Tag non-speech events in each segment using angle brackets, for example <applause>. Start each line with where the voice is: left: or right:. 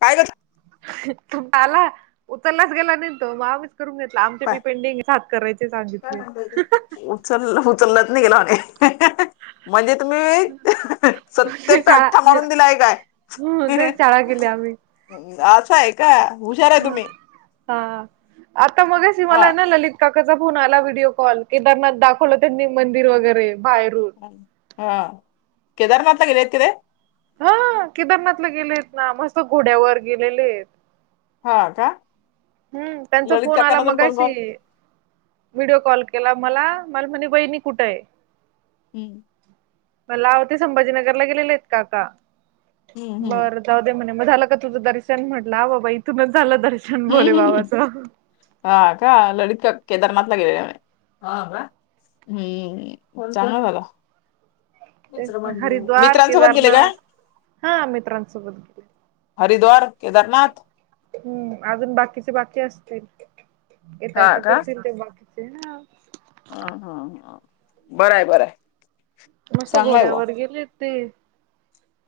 left: काय कर
right: तु आला उतरलाच गेला न तो मग आम्हीच करून घेतला आमचे मी पेंडिंग स हात करायच
left: काय म्हण उचललं उचललंच नाही गेलं हो म्हणजे तुम्ही सतते प
right: शाळा
left: अठ्ठा मारून दिलाय काय
right: ह तेच शाळा केली
left: असं आहे का हुशार आहे
right: ह
left: तुम्ही
right: हा आता मग स
left: हा
right: मला आहे ना ललित काका चा फोन आला व्हिडिओ कॉल केदारनाथ दाखवलं त्यांनी मंदिर वगैरे बाहेरून
left: ह हा केदारनाथ गेलेत का ते
right: हा केदारनाथला गेलेत ना मस्त घोड्यावर गेलेले आहेत
left: हा का
right: हम्म त्यांचा
left: ललित
right: फोन आला
left: काकांना अजून कोण कोण
right: मगाशी व्हिडिओ कॉल के केला मला मला म्हनेबहिणी कुठं आहे
left: हम्म
right: म्हणाल आव ते संभाजीनगरला गेलेले आहेत का का
left: हम्म
right: बरं जाऊ दे म्हणे ग झालं का तुझं दर्शन म्हटलं बाबा इथूनच झालं दर्शन भोले
left: हम्म हम्म हम्
right: बाबाचं.
left: ह का ललता केदारनाथ गेलाय हा हम्म चांगलं द
right: ते हरिद्वार
left: गेले का
right: केदारनाथ हा मित्रांसोबत गेले
left: हरिद्वार केदारनाथ
right: हम्म अजून बाकीचे बाकी असतील येता येता करतील ते बाकीचे
left: हा हा बरंय बरंय
right: मस्त घोड्यावर गेलेत ते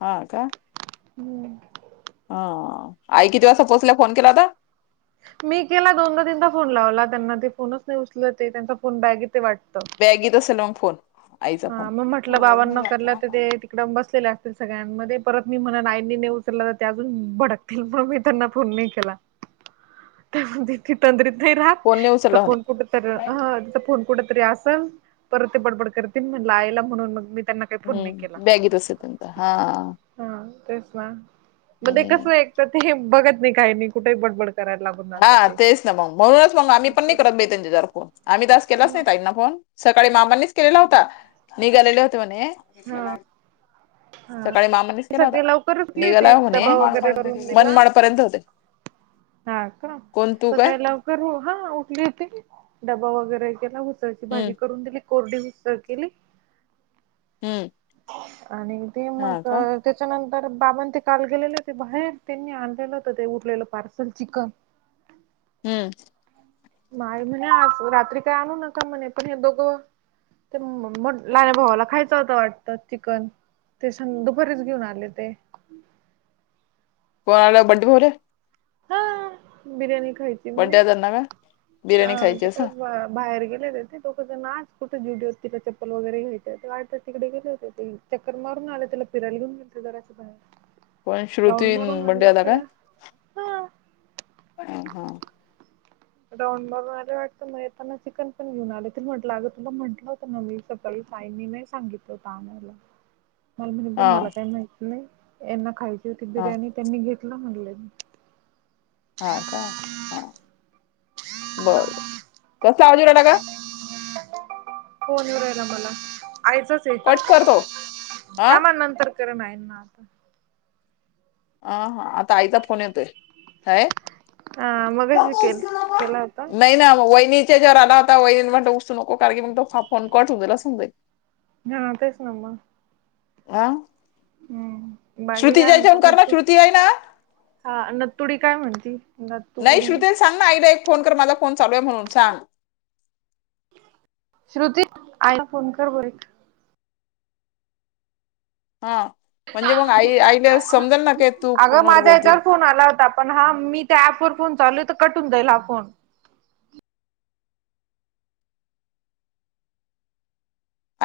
left: हा का
right: हम्म
left: हा आई किती वाजता पोहोचल्या फोन केल्या होत्या
right: मी केला दोनदा तीनदा फोन लावला त्यांना ते फोनच नाही उचल ते त्यांचा फोन बॅग ते वाटत
left: बॅगी त असेल मग फोन आईचा फोन
right: हा मग म्हटलं बावन्न करलं तर ते तिकड बस तील अस सगळ्यांमध्ये परत मी म्हण आईनी नाही उचललं तर ते अजून भडकतील म्हणून मी त्यांना फोन नाही केला त्या तंद्रीत
left: फोन नाही
right: राह
left: उचलला म्हणे
right: फोन कुठ तचा फोन कुठ तरी असेल परत ते बडबड कर त म्हणला आयला म्हणून मग मी त्यांना काही फोन नाही केला
left: हम्म बॅगेत असेल त्यांचा हा
right: हा म्हण कस
left: हम्म
right: त ते बघत नाही काही नाही कुठे बडबड करायला लागून जातात
left: हा
right: ते
left: तेच ना मग म्हणूनच मग आम्ही पण नाही करत नाही त्यांच्या ज फोन आम्ही तास केलाच नाही ताईना फोन सकाळी मामांनीच केलेला होता निघालेले होते म्हणे
right: हा
left: सकाळी मामानीच केला
right: सकाळी
left: होता
right: लवकर उठली
left: निघाला
right: होती
left: होणे
right: डबा
left: मनमाडपर्यंत होते
right: हम हा का
left: कोण तू काय
right: सकाळी लवकर हा उठली होते डबा वगैरे केला जराशी
left: हम्म
right: भाजी करून दिली कोरडी उसळ केली
left: हम्म
right: आणि ते मग
left: हा का
right: त्याच्यानंतर तर बाबां ते काल गेलेले होते बाहेर त्यांनी आणलेलं होत ते उरलेलं पार्सल चिकन हम्
left: हम्म
right: माय म्हणे रात्र. रात्री काय आणू नका म्हणे पण हे दोघं तर मग लहान भावाला खायचं होतं वाटतं चिकन ते सं.. दुपारीच घेऊन आले ते
left: कोणाला बंडू भाऊला
right: हा बिर्याणी खायची म्हणे
left: बंट्या त्यांना का
right: अ
left: बिर्याणी खायची
right: ते
left: असं
right: काय बाहेर गेले होते ना कुठे दोघे तिथे चपल वगैरे घ्यायला तिकडे गेले होते ते चक्कर मा फिरून आले त्याला फिरायला घेऊने गेलते जरासं बाहेर
left: कोण श्रुती
right: राऊंड मारून आणला
left: मंडईला का
right: त्याला हा
left: हा हा
right: राऊंड मारून आले वाटतं येताना चिकन पण घेऊन आले ते म्हटलं अगं तुला म्हटलं होतं ना मी सकाळी काय मी नाही सांगीतलं होतं आणायला मला म्हणले मला
left: हा
right: काही माहित नाही यांना खायची होती
left: हा
right: बिर्याणी त्यांनी घेतलं म्हणले
left: हा का हा बर बर कसा आवज येऊ लागला ग
right: फोन येऊ लागला मला आईचाच आहे
left: कट करतो हा
right: थांबा नंतर खरं नाही ना आता
left: अ ह आता आईचा फोन येतोय काय
right: हा मघाशी केल केला होता
left: तो जेवायला आला होता वईन म्हणलं ऊगच नको कारण मग तो फोन करून दिला
right: हां तेच ना मग
left: हा
right: हम्म बाकी काय
left: श्रुतीच्या
right: म्हणता
left: हेच्यावरून कर ना
right: नत्तू
left: श्रुती हाय ना
right: हा नतुडी काय म्हणती
left: नाही
right: नत्तुडी
left: श्रुते सांग ना आईला एक फोन कर मला फोन चालू आहे म्हणून सांग
right: श्रुती आई फोन कर बरं
left: हा म्हणजे मग आई आईला समजेल ना की तू
right: अगं
left: फोनवर
right: माझा
left: बोलते
right: ह्याच्यावर फोन आला होता पण हा मी त्या ऍपवर फोन चालू हे तर कटून जाईल हा फोन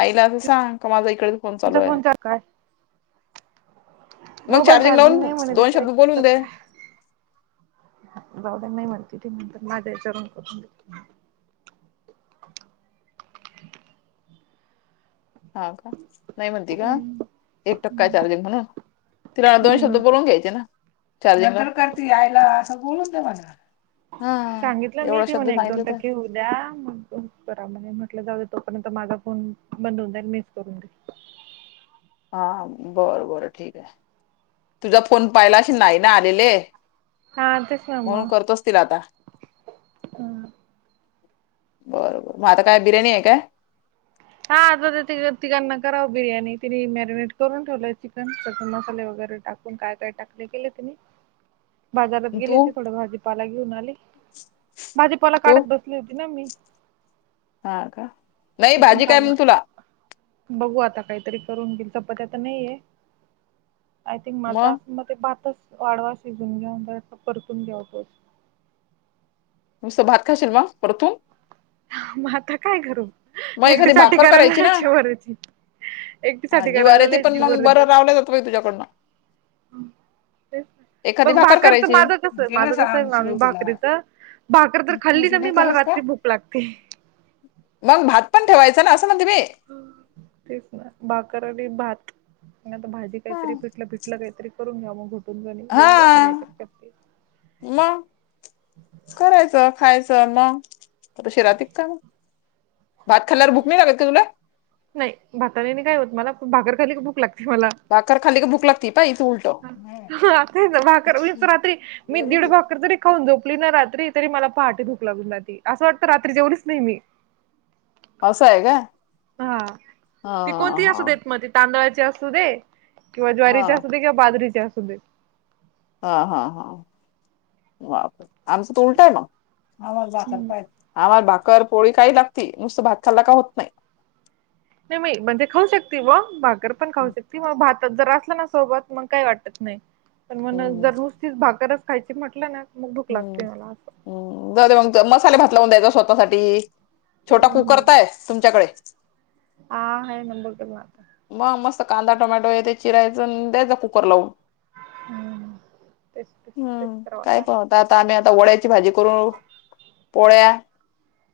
left: आईला असं सांग का माझा इकडे चालू
right: तुझा
left: आहे
right: फोन तर कर
left: मग
right: मोबाईल
left: लावून
right: चार्जिंग नाही म्हणे
left: दोन
right: तिचा
left: शब्द
right: एकच
left: बोलून दे
right: टक्का आहे जावदे नाही म्हणती त नंतर माझ्या हेच्या वरून करून देत करतो मग नंतर
left: हो का नाही म्हणती का
right: देते
left: एक टक्का चार्जिंग म्हणून तिला दोन शब्द
right: हम्म
left: बोलून घ्यायचे ना चालेल ना. नंतर करती आईला असं द्याव ना
right: सांगितलं मी तिला एक दोन
left: तर
right: टक्के होऊ द्या मग करायला येईल म्हटलं जाऊ द्या तोपर्यंत माझा फोन बंद होऊन जाईल मिच करून देईल
left: हा बरं बरं ठीक आहे तुझा फोन पाहिला अशील ना आलेले
right: हा तेच ना
left: म्हणून
right: मग
left: करतोच तिला आता बर बर मग आता काय बिर्याणी आहे काय
right: हा आता तिघ. तिघांना कराव बिर्याणी तिने मॅरिनेट करून ठेवलंय चिकन टाकून मसाले वगैरे बर टाकून काय काय टाकलं केले तिने बाजारात गेली
left: तू
right: होती थोड भाजीपाला घेऊन आले भाजीपाला
left: तू
right: काढत बसली होती ना मी इथून खालून
left: करीन तुला
right: बघू आता काहीतरी करून दिल चपात्या तर नाहीेय आय थिंक माझा मग ते भातच वाडवा शिजून घ्या ब परतून घ्यावतोच
left: नुसतं भात खाशील म परतू
right: मग आता काय करू एकटीसाठी
left: भाकर ना
right: करायची ज्वारीची
left: हा
right: एकटीसाटी
left: जीवार
right: करायला
left: येती
right: लयच
left: पण
right: जीवावर
left: मग
right: येत
left: बरं रावलं जात तुझ्याकडनं
right: हम ते
left: एखादी
right: मग
left: भाकर
right: भाकरच
left: करायची
right: माझं कस माझं कस आहे मामी भाकरीच भाकर तर खाल्ली तर मी मला रात्री भूक लागते
left: मग भात पण ठेवायचं ना म्हणते मी
right: तेच ना भाकर आणि भात नंतर भाजी काहीतरी
left: हा
right: पिटल भिटलं काहीतरी करून घ्याव मग घुटून आणि बघू आता काहीतरी करते
left: मग करायचं खायचं मग तशीच ऱ्हाती का म भात खाल्ल्यावर भुक नाही लागत का तुला
right: नाय भातने नाय काय होत मला भाकर खाली की भूक लागते
left: भाकर खाली की भुक लागती पाय तू उल
right: आताच भाकर मी रात्री मी दीड भाकर तरी खाऊ झोपली ना रात्री तरी मला पहाटे भूक लागून जाती असं वाटत रात्री जेवलीच नाही मी.
left: असं आहे काय?
right: हा ती कोणती असू
left: हा
right: देत मग त तांदळाची असू दे. किंवा
left: हा
right: ज्वारीचे असू दे किंवा बाजरीचे असू दे.
left: हा हा हा वापर आमचं त उलटा आहे मग.
right: हम्म.
left: <unintelligible> तर पोळी खायाय लागती नुसत भात खा ला का होत नाही.
right: म मी म्हणजे खाऊ शकते ब भाकर पण खाऊ शकते मग भात जर असलं ना सोबत मग काही वाटत. नाही पण मग
left: हम्म
right: जर नुसतीच भाकरच खायची म्हटलं ना मग भूक
left: हम्म
right: लागते मला असं.
left: हम् जा मग मसाले भात लावून द्यायचा स्वतःसाठी. छोटा
right: हम्म
left: कुकर
right: हम्म
left: तर हाय तुमच्याकडे.
right: हा हे नंबर <unintelligible>
left: मग मस्त कांदा टोमॅटो इथ चिरायच द्यायचा कुकर लावून.
right: हम्म. तेच तेच तेच
left: हम्म
right: कराव
left: काय
right: आता
left: पण <unintelligible> वं ळ्याची भाजी करून पोळ्या.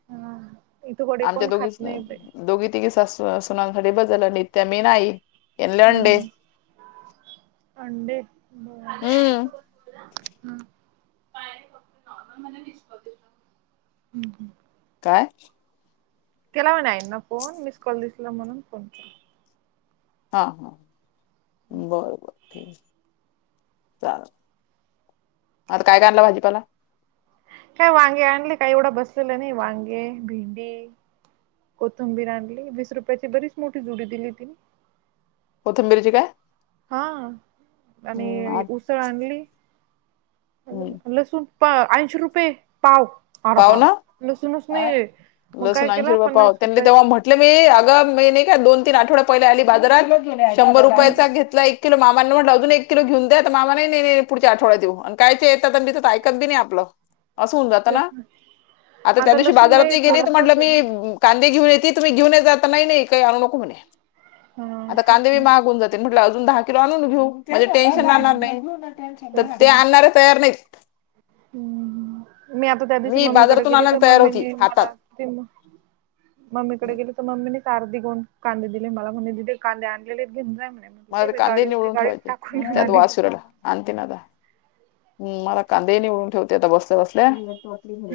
right: हा इथं वडे
left: आमच्या
right: कोण
left: दोघीच
right: खात
left: तर
right: नाही बाई.
left: दोघी तिघी सासवा सुनासाठी बस झाला.
right: हम्म
left: <unintelligible>
right: अंडे हं
left: हम्म
right: <unintelligible>
left: काय?
right: केला मी फोन मिस कॉल दिसला म्हणून फोन केला.
left: हा हा बर बर. ठीक चल आता काय काय आणला भाजीपाला?
right: काय वांगे आणली काही एवढं बसलेलं नाही वांगे भिंडी. कोथंबीर आणली वीस रुपयाची बरीच मोठी जुडी दिली तिने.
left: कोथंबिरीची काय?
right: हा
left: हम्म
right: आणि
left: आत-
right: उसळ आणली
left: हम्म.
right: ल लसूण. पं ऐशी रुपये पाव, आर बाव, लसूणच नाहीए.
left: लसून ऐंशी रुपये पाव त्यांनी तेव्हा म्हटलं मी अगा मी नाय का दोन त आठवड पहिलं आली बाजारात शंभर
right: हम्म
left: रुपयाचा घेतलाएक किलो मामा म्हटलं अजून एक किलो घेऊन द्या तर मामा नाही नाही पुढच्या आठवड्या देऊ आणि काय ते ऐकत बी नाय आपल. असं होऊन जात ना आता त्या दिवशी
right: लसूण
left: बाजारात
right: नाही
left: गेली तर म्हटलं
right: थोडसच आहे
left: मी
right: ना
left: काय कांदे घेऊन येते तुम्ही घेऊन जात नाही काही आणू नको म्हणे
right: हा
left: आता कांदे
right: तेच
left: बी
right: ना
left: महाग होऊन जातील म्ह अजून दहा किलो आणून घेऊ म्हणजे टेन्शन आणणार
right: हम्म
left: नाही तर
right: तेच
left: ते
right: ना
left: आणणार तयार नाही.
right: हम्म मी आता त्या दिवशी
left: मी
right: मम्मीकडे
left: बाजारातून
right: गेली तर
left: आणायला तयार होती
right: मम्मीनी
left: हातात
right: मला ते म मम्मीकडे
left: हम्म.
right: गेले तर मम्मी अर्धी गोणी कांदे दिले मला म्हणे दिदे कांदे आणलेले आहेत घेऊन जा म.
left: मला ते
right: दे
left: कांदे
right: गाडी होती
left: निवडून
right: गाडी
left: ठेवायचे
right: टाकून घेऊन
left: त्यात
right: आली.
left: हम मला कांदे निवडून ठेवते आता बसल्या बसल्या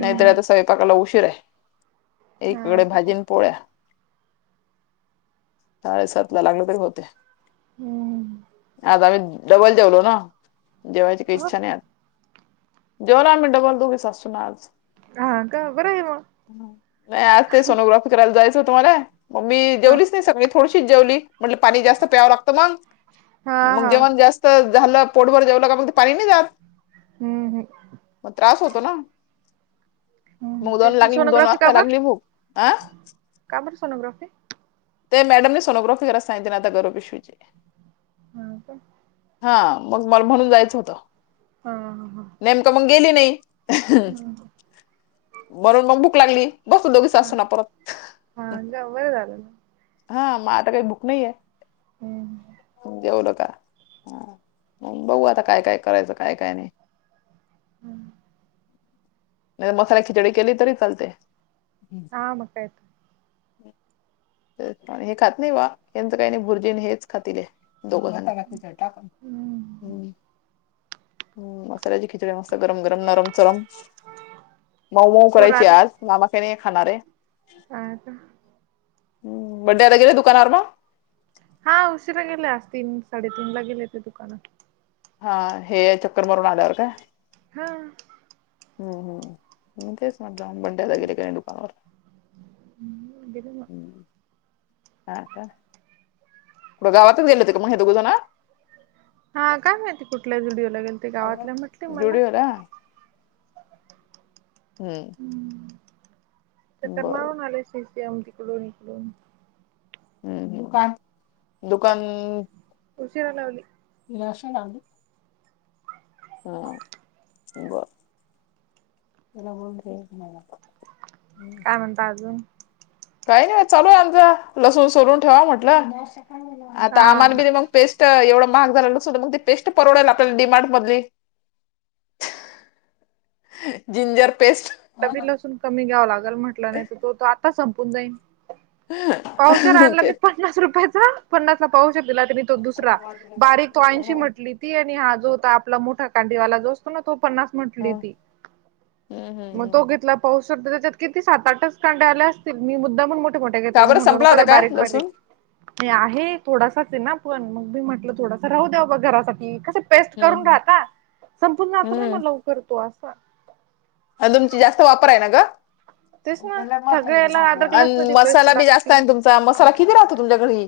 left: नाहीत आता स्वयंपाकाला उशीर आहे.
right: हा
left: एककडे
right: तसं
left: भाजीन पोळ्या. साडेसात ला लागल तरी होते.
right: हम्म
left: आज आम्ही डबल जेवलो ना जेव् छान जेवायला आम्ही डबल दोघी सासू सुना च..
right: हा का बरं आहे मग
left: नाही आज ते सोनोग्राफी करायला जायचं होत मला. मग मी
right: हा
left: जेवलीच नाही सगळी थोडीशीच जेवली. म्हटले पाणी जास्त प्यावं लागतं मग
right: हा
left: मग
right: हा
left: जेवण जास्त ज झालं पोट भर जेवला कीं मग पानी नाय जात.
right: हम्म हम्म.
left: तुला.
right: रिकामा ऑडिओ
left: मग दोन लागली दोन वाजता लागली भूक आ.
right: का बर सोनोग्राफी
left: ते मॅडमने सोनोग्राफी करायला सांगितली आता गर्भ पिशवीची
right: हा का?
left: हा मग मला म्हणून जायचं होतं.
right: हा हा हा
left: नेमकं मग गेली नाही. म्हणून मग भुक लागली. बसतो दोघी
right: हा
left: सासु-सुना परत
right: हा ग बरं झालं ना
left: हा मग आता काय भूक नाहीये.
right: हम्म
left: देऊलग बगू आता काय काय करायचं, काय काय नाही.
right: हम्म.
left: नाही मसाला खिचडी केली तरी चालते.
right: हा म कायेतर
left: हे खात नाही वा यांचं काही नाही भुर्जीने हेच खातील हे दोघेजण नाही क खिचडी टाकन,
right: हम्म
left: मसाल्याची खिचडी मस गरम-गरम, नरम-चरम, मऊ-मऊ करायची आज मामा काही नाही खाणारे
right: ह का?
left: बंड्यादा गेले दुकानार म?
right: हा उशिरा गेले आज, तीन-साडेतीन ला गेले ते दुकानात
left: हा हे चक्कर मारून आल्यावर का?
right: हा.
left: हम्म हम् म काय स ला बंड्या वगैरे का नाही दुकानावर
right: गेले मग
left: हा का? कुठं गावातच गेल होते का म्हग हे दोघजना
right: हा काय माहिती कुठल्या जुडिओला गेल ते गावातल्या म्हटले मला
left: ड्युटीवर हम्म.
right: चक्कर
left: बरोबर.
right: मारून आले, इकडून-तिकडून-इकडून
left: हम्म दुका दुकान
right: उशीर लावली
left: अशी लावली हा ब
right: काय म्हणता अजून?
left: काही नाही चालू आमचं. लसून सोलून ठेवावं म्हटलं आता
right: हा
left: आमार बि मग पेस्ट एवढं महाग झालं नसं मग पेस्ट परवडायला तर डिमार्ट मधली जिंजर पेस्ट
right: तला बी लसून कमी घ्यावं लागल म्हटलं नाही तर तो तो आता संपून जाईन पावशेर आणला
left: ते
right: मी पन्नास रुपयाचा, पन्नास ला पाव तो दुसरा बारीक तो आईशी म्हटंली ती आणि हा जो होता आपला मोठा कांडीवाला जो असतो ना, तो पन्नास म्हंटली
left: हम्म
right: ती.
left: हम्म
right: मग
left: हम्म
right: तो घेतला पाऊस शकतता त्याच्यात किती सात-आठच कांड्या आल्या असतील मी मुद्दामुन म्ह मोठ्या
left: का
right: घेतल्या. मी
left: बरं
right: म्हणलो
left: संपला
right: नको
left: होता
right: त्या
left: काय
right: बारीक-बारीक
left: लसूण
right: हे आहे थोडासाच आहे ना पण मग मी म्हटलं, थोडासा राहू द्या बा घरासाठी कसं पेस्ट
left: हम्म
right: करून
left: हम्म
right: घाता संपुन जातो ना
left: हम्म
right: मग लवकरतो आसं
left: आणि तुमची जास्त वापर आहे ना ग?
right: तेच ना सगळ्याला अद्रक लसणाची पेस्ट
left: मसाला बी जास्त
right: लागती
left: आहे तुमचा. मसाला किती राहतो तुमच्याकडे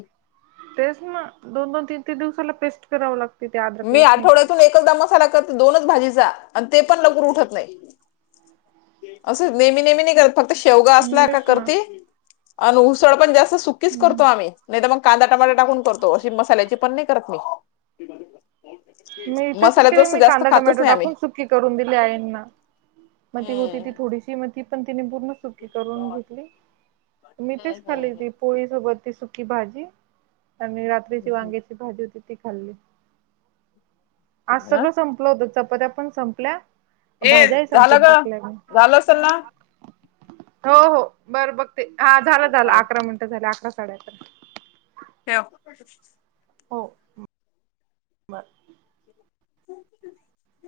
right: तेच ना, दोन-दोन-तीन-तीन दिवसाला पेस्ट करावं लागतं
left: मी आठवड्यातून एकदा मसाला करते, दोनच भाजीचा आणि ते पण लवकर उठत नाही. असं नेहमी, नेहमी नाही करत फक्त शेवगा असला
right: हम्म
left: का
right: तेच ना
left: करती आन उसळ पण जास्त सुकीच
right: हम्म
left: करतो आम्ही नाही तर मग कांदा, टमाटा टाकून करतो अशी मसाल्याची पण नाही करत मी.
right: मी तसेच केले
left: मसाल्याच
right: मी
left: जास्त
right: कांदा,
left: खातच
right: टमॅटो
left: नाही आम्ही
right: टाकून सुकी करून दिले आईनां म ती होती ती
left: हम्म
right: थोडीशी म ती पण तिनी पूर्ण सू करून घेतली्ी
left: हम्म
right: तेच खाली ती
left: हम्म
right: पोळी सोबत ती सुकी भाजी आणि रात्रीची
left: हम्म
right: वांग्याची भाजी होती ती खाल्ली आज
left: ना
right: सगळं संपल होत चपात्या पण संपल्या
left: हे
right: भाज्याही
left: झालं
right: संपून
left: ग
right: टाकल्या मी
left: झालं असल ना
right: हो हो बरं बघ ते हा झालं झालं
left: हा
right: अकरा मिनिटं झाले अकरा साडे अकरा
left: होव
right: म
left: ह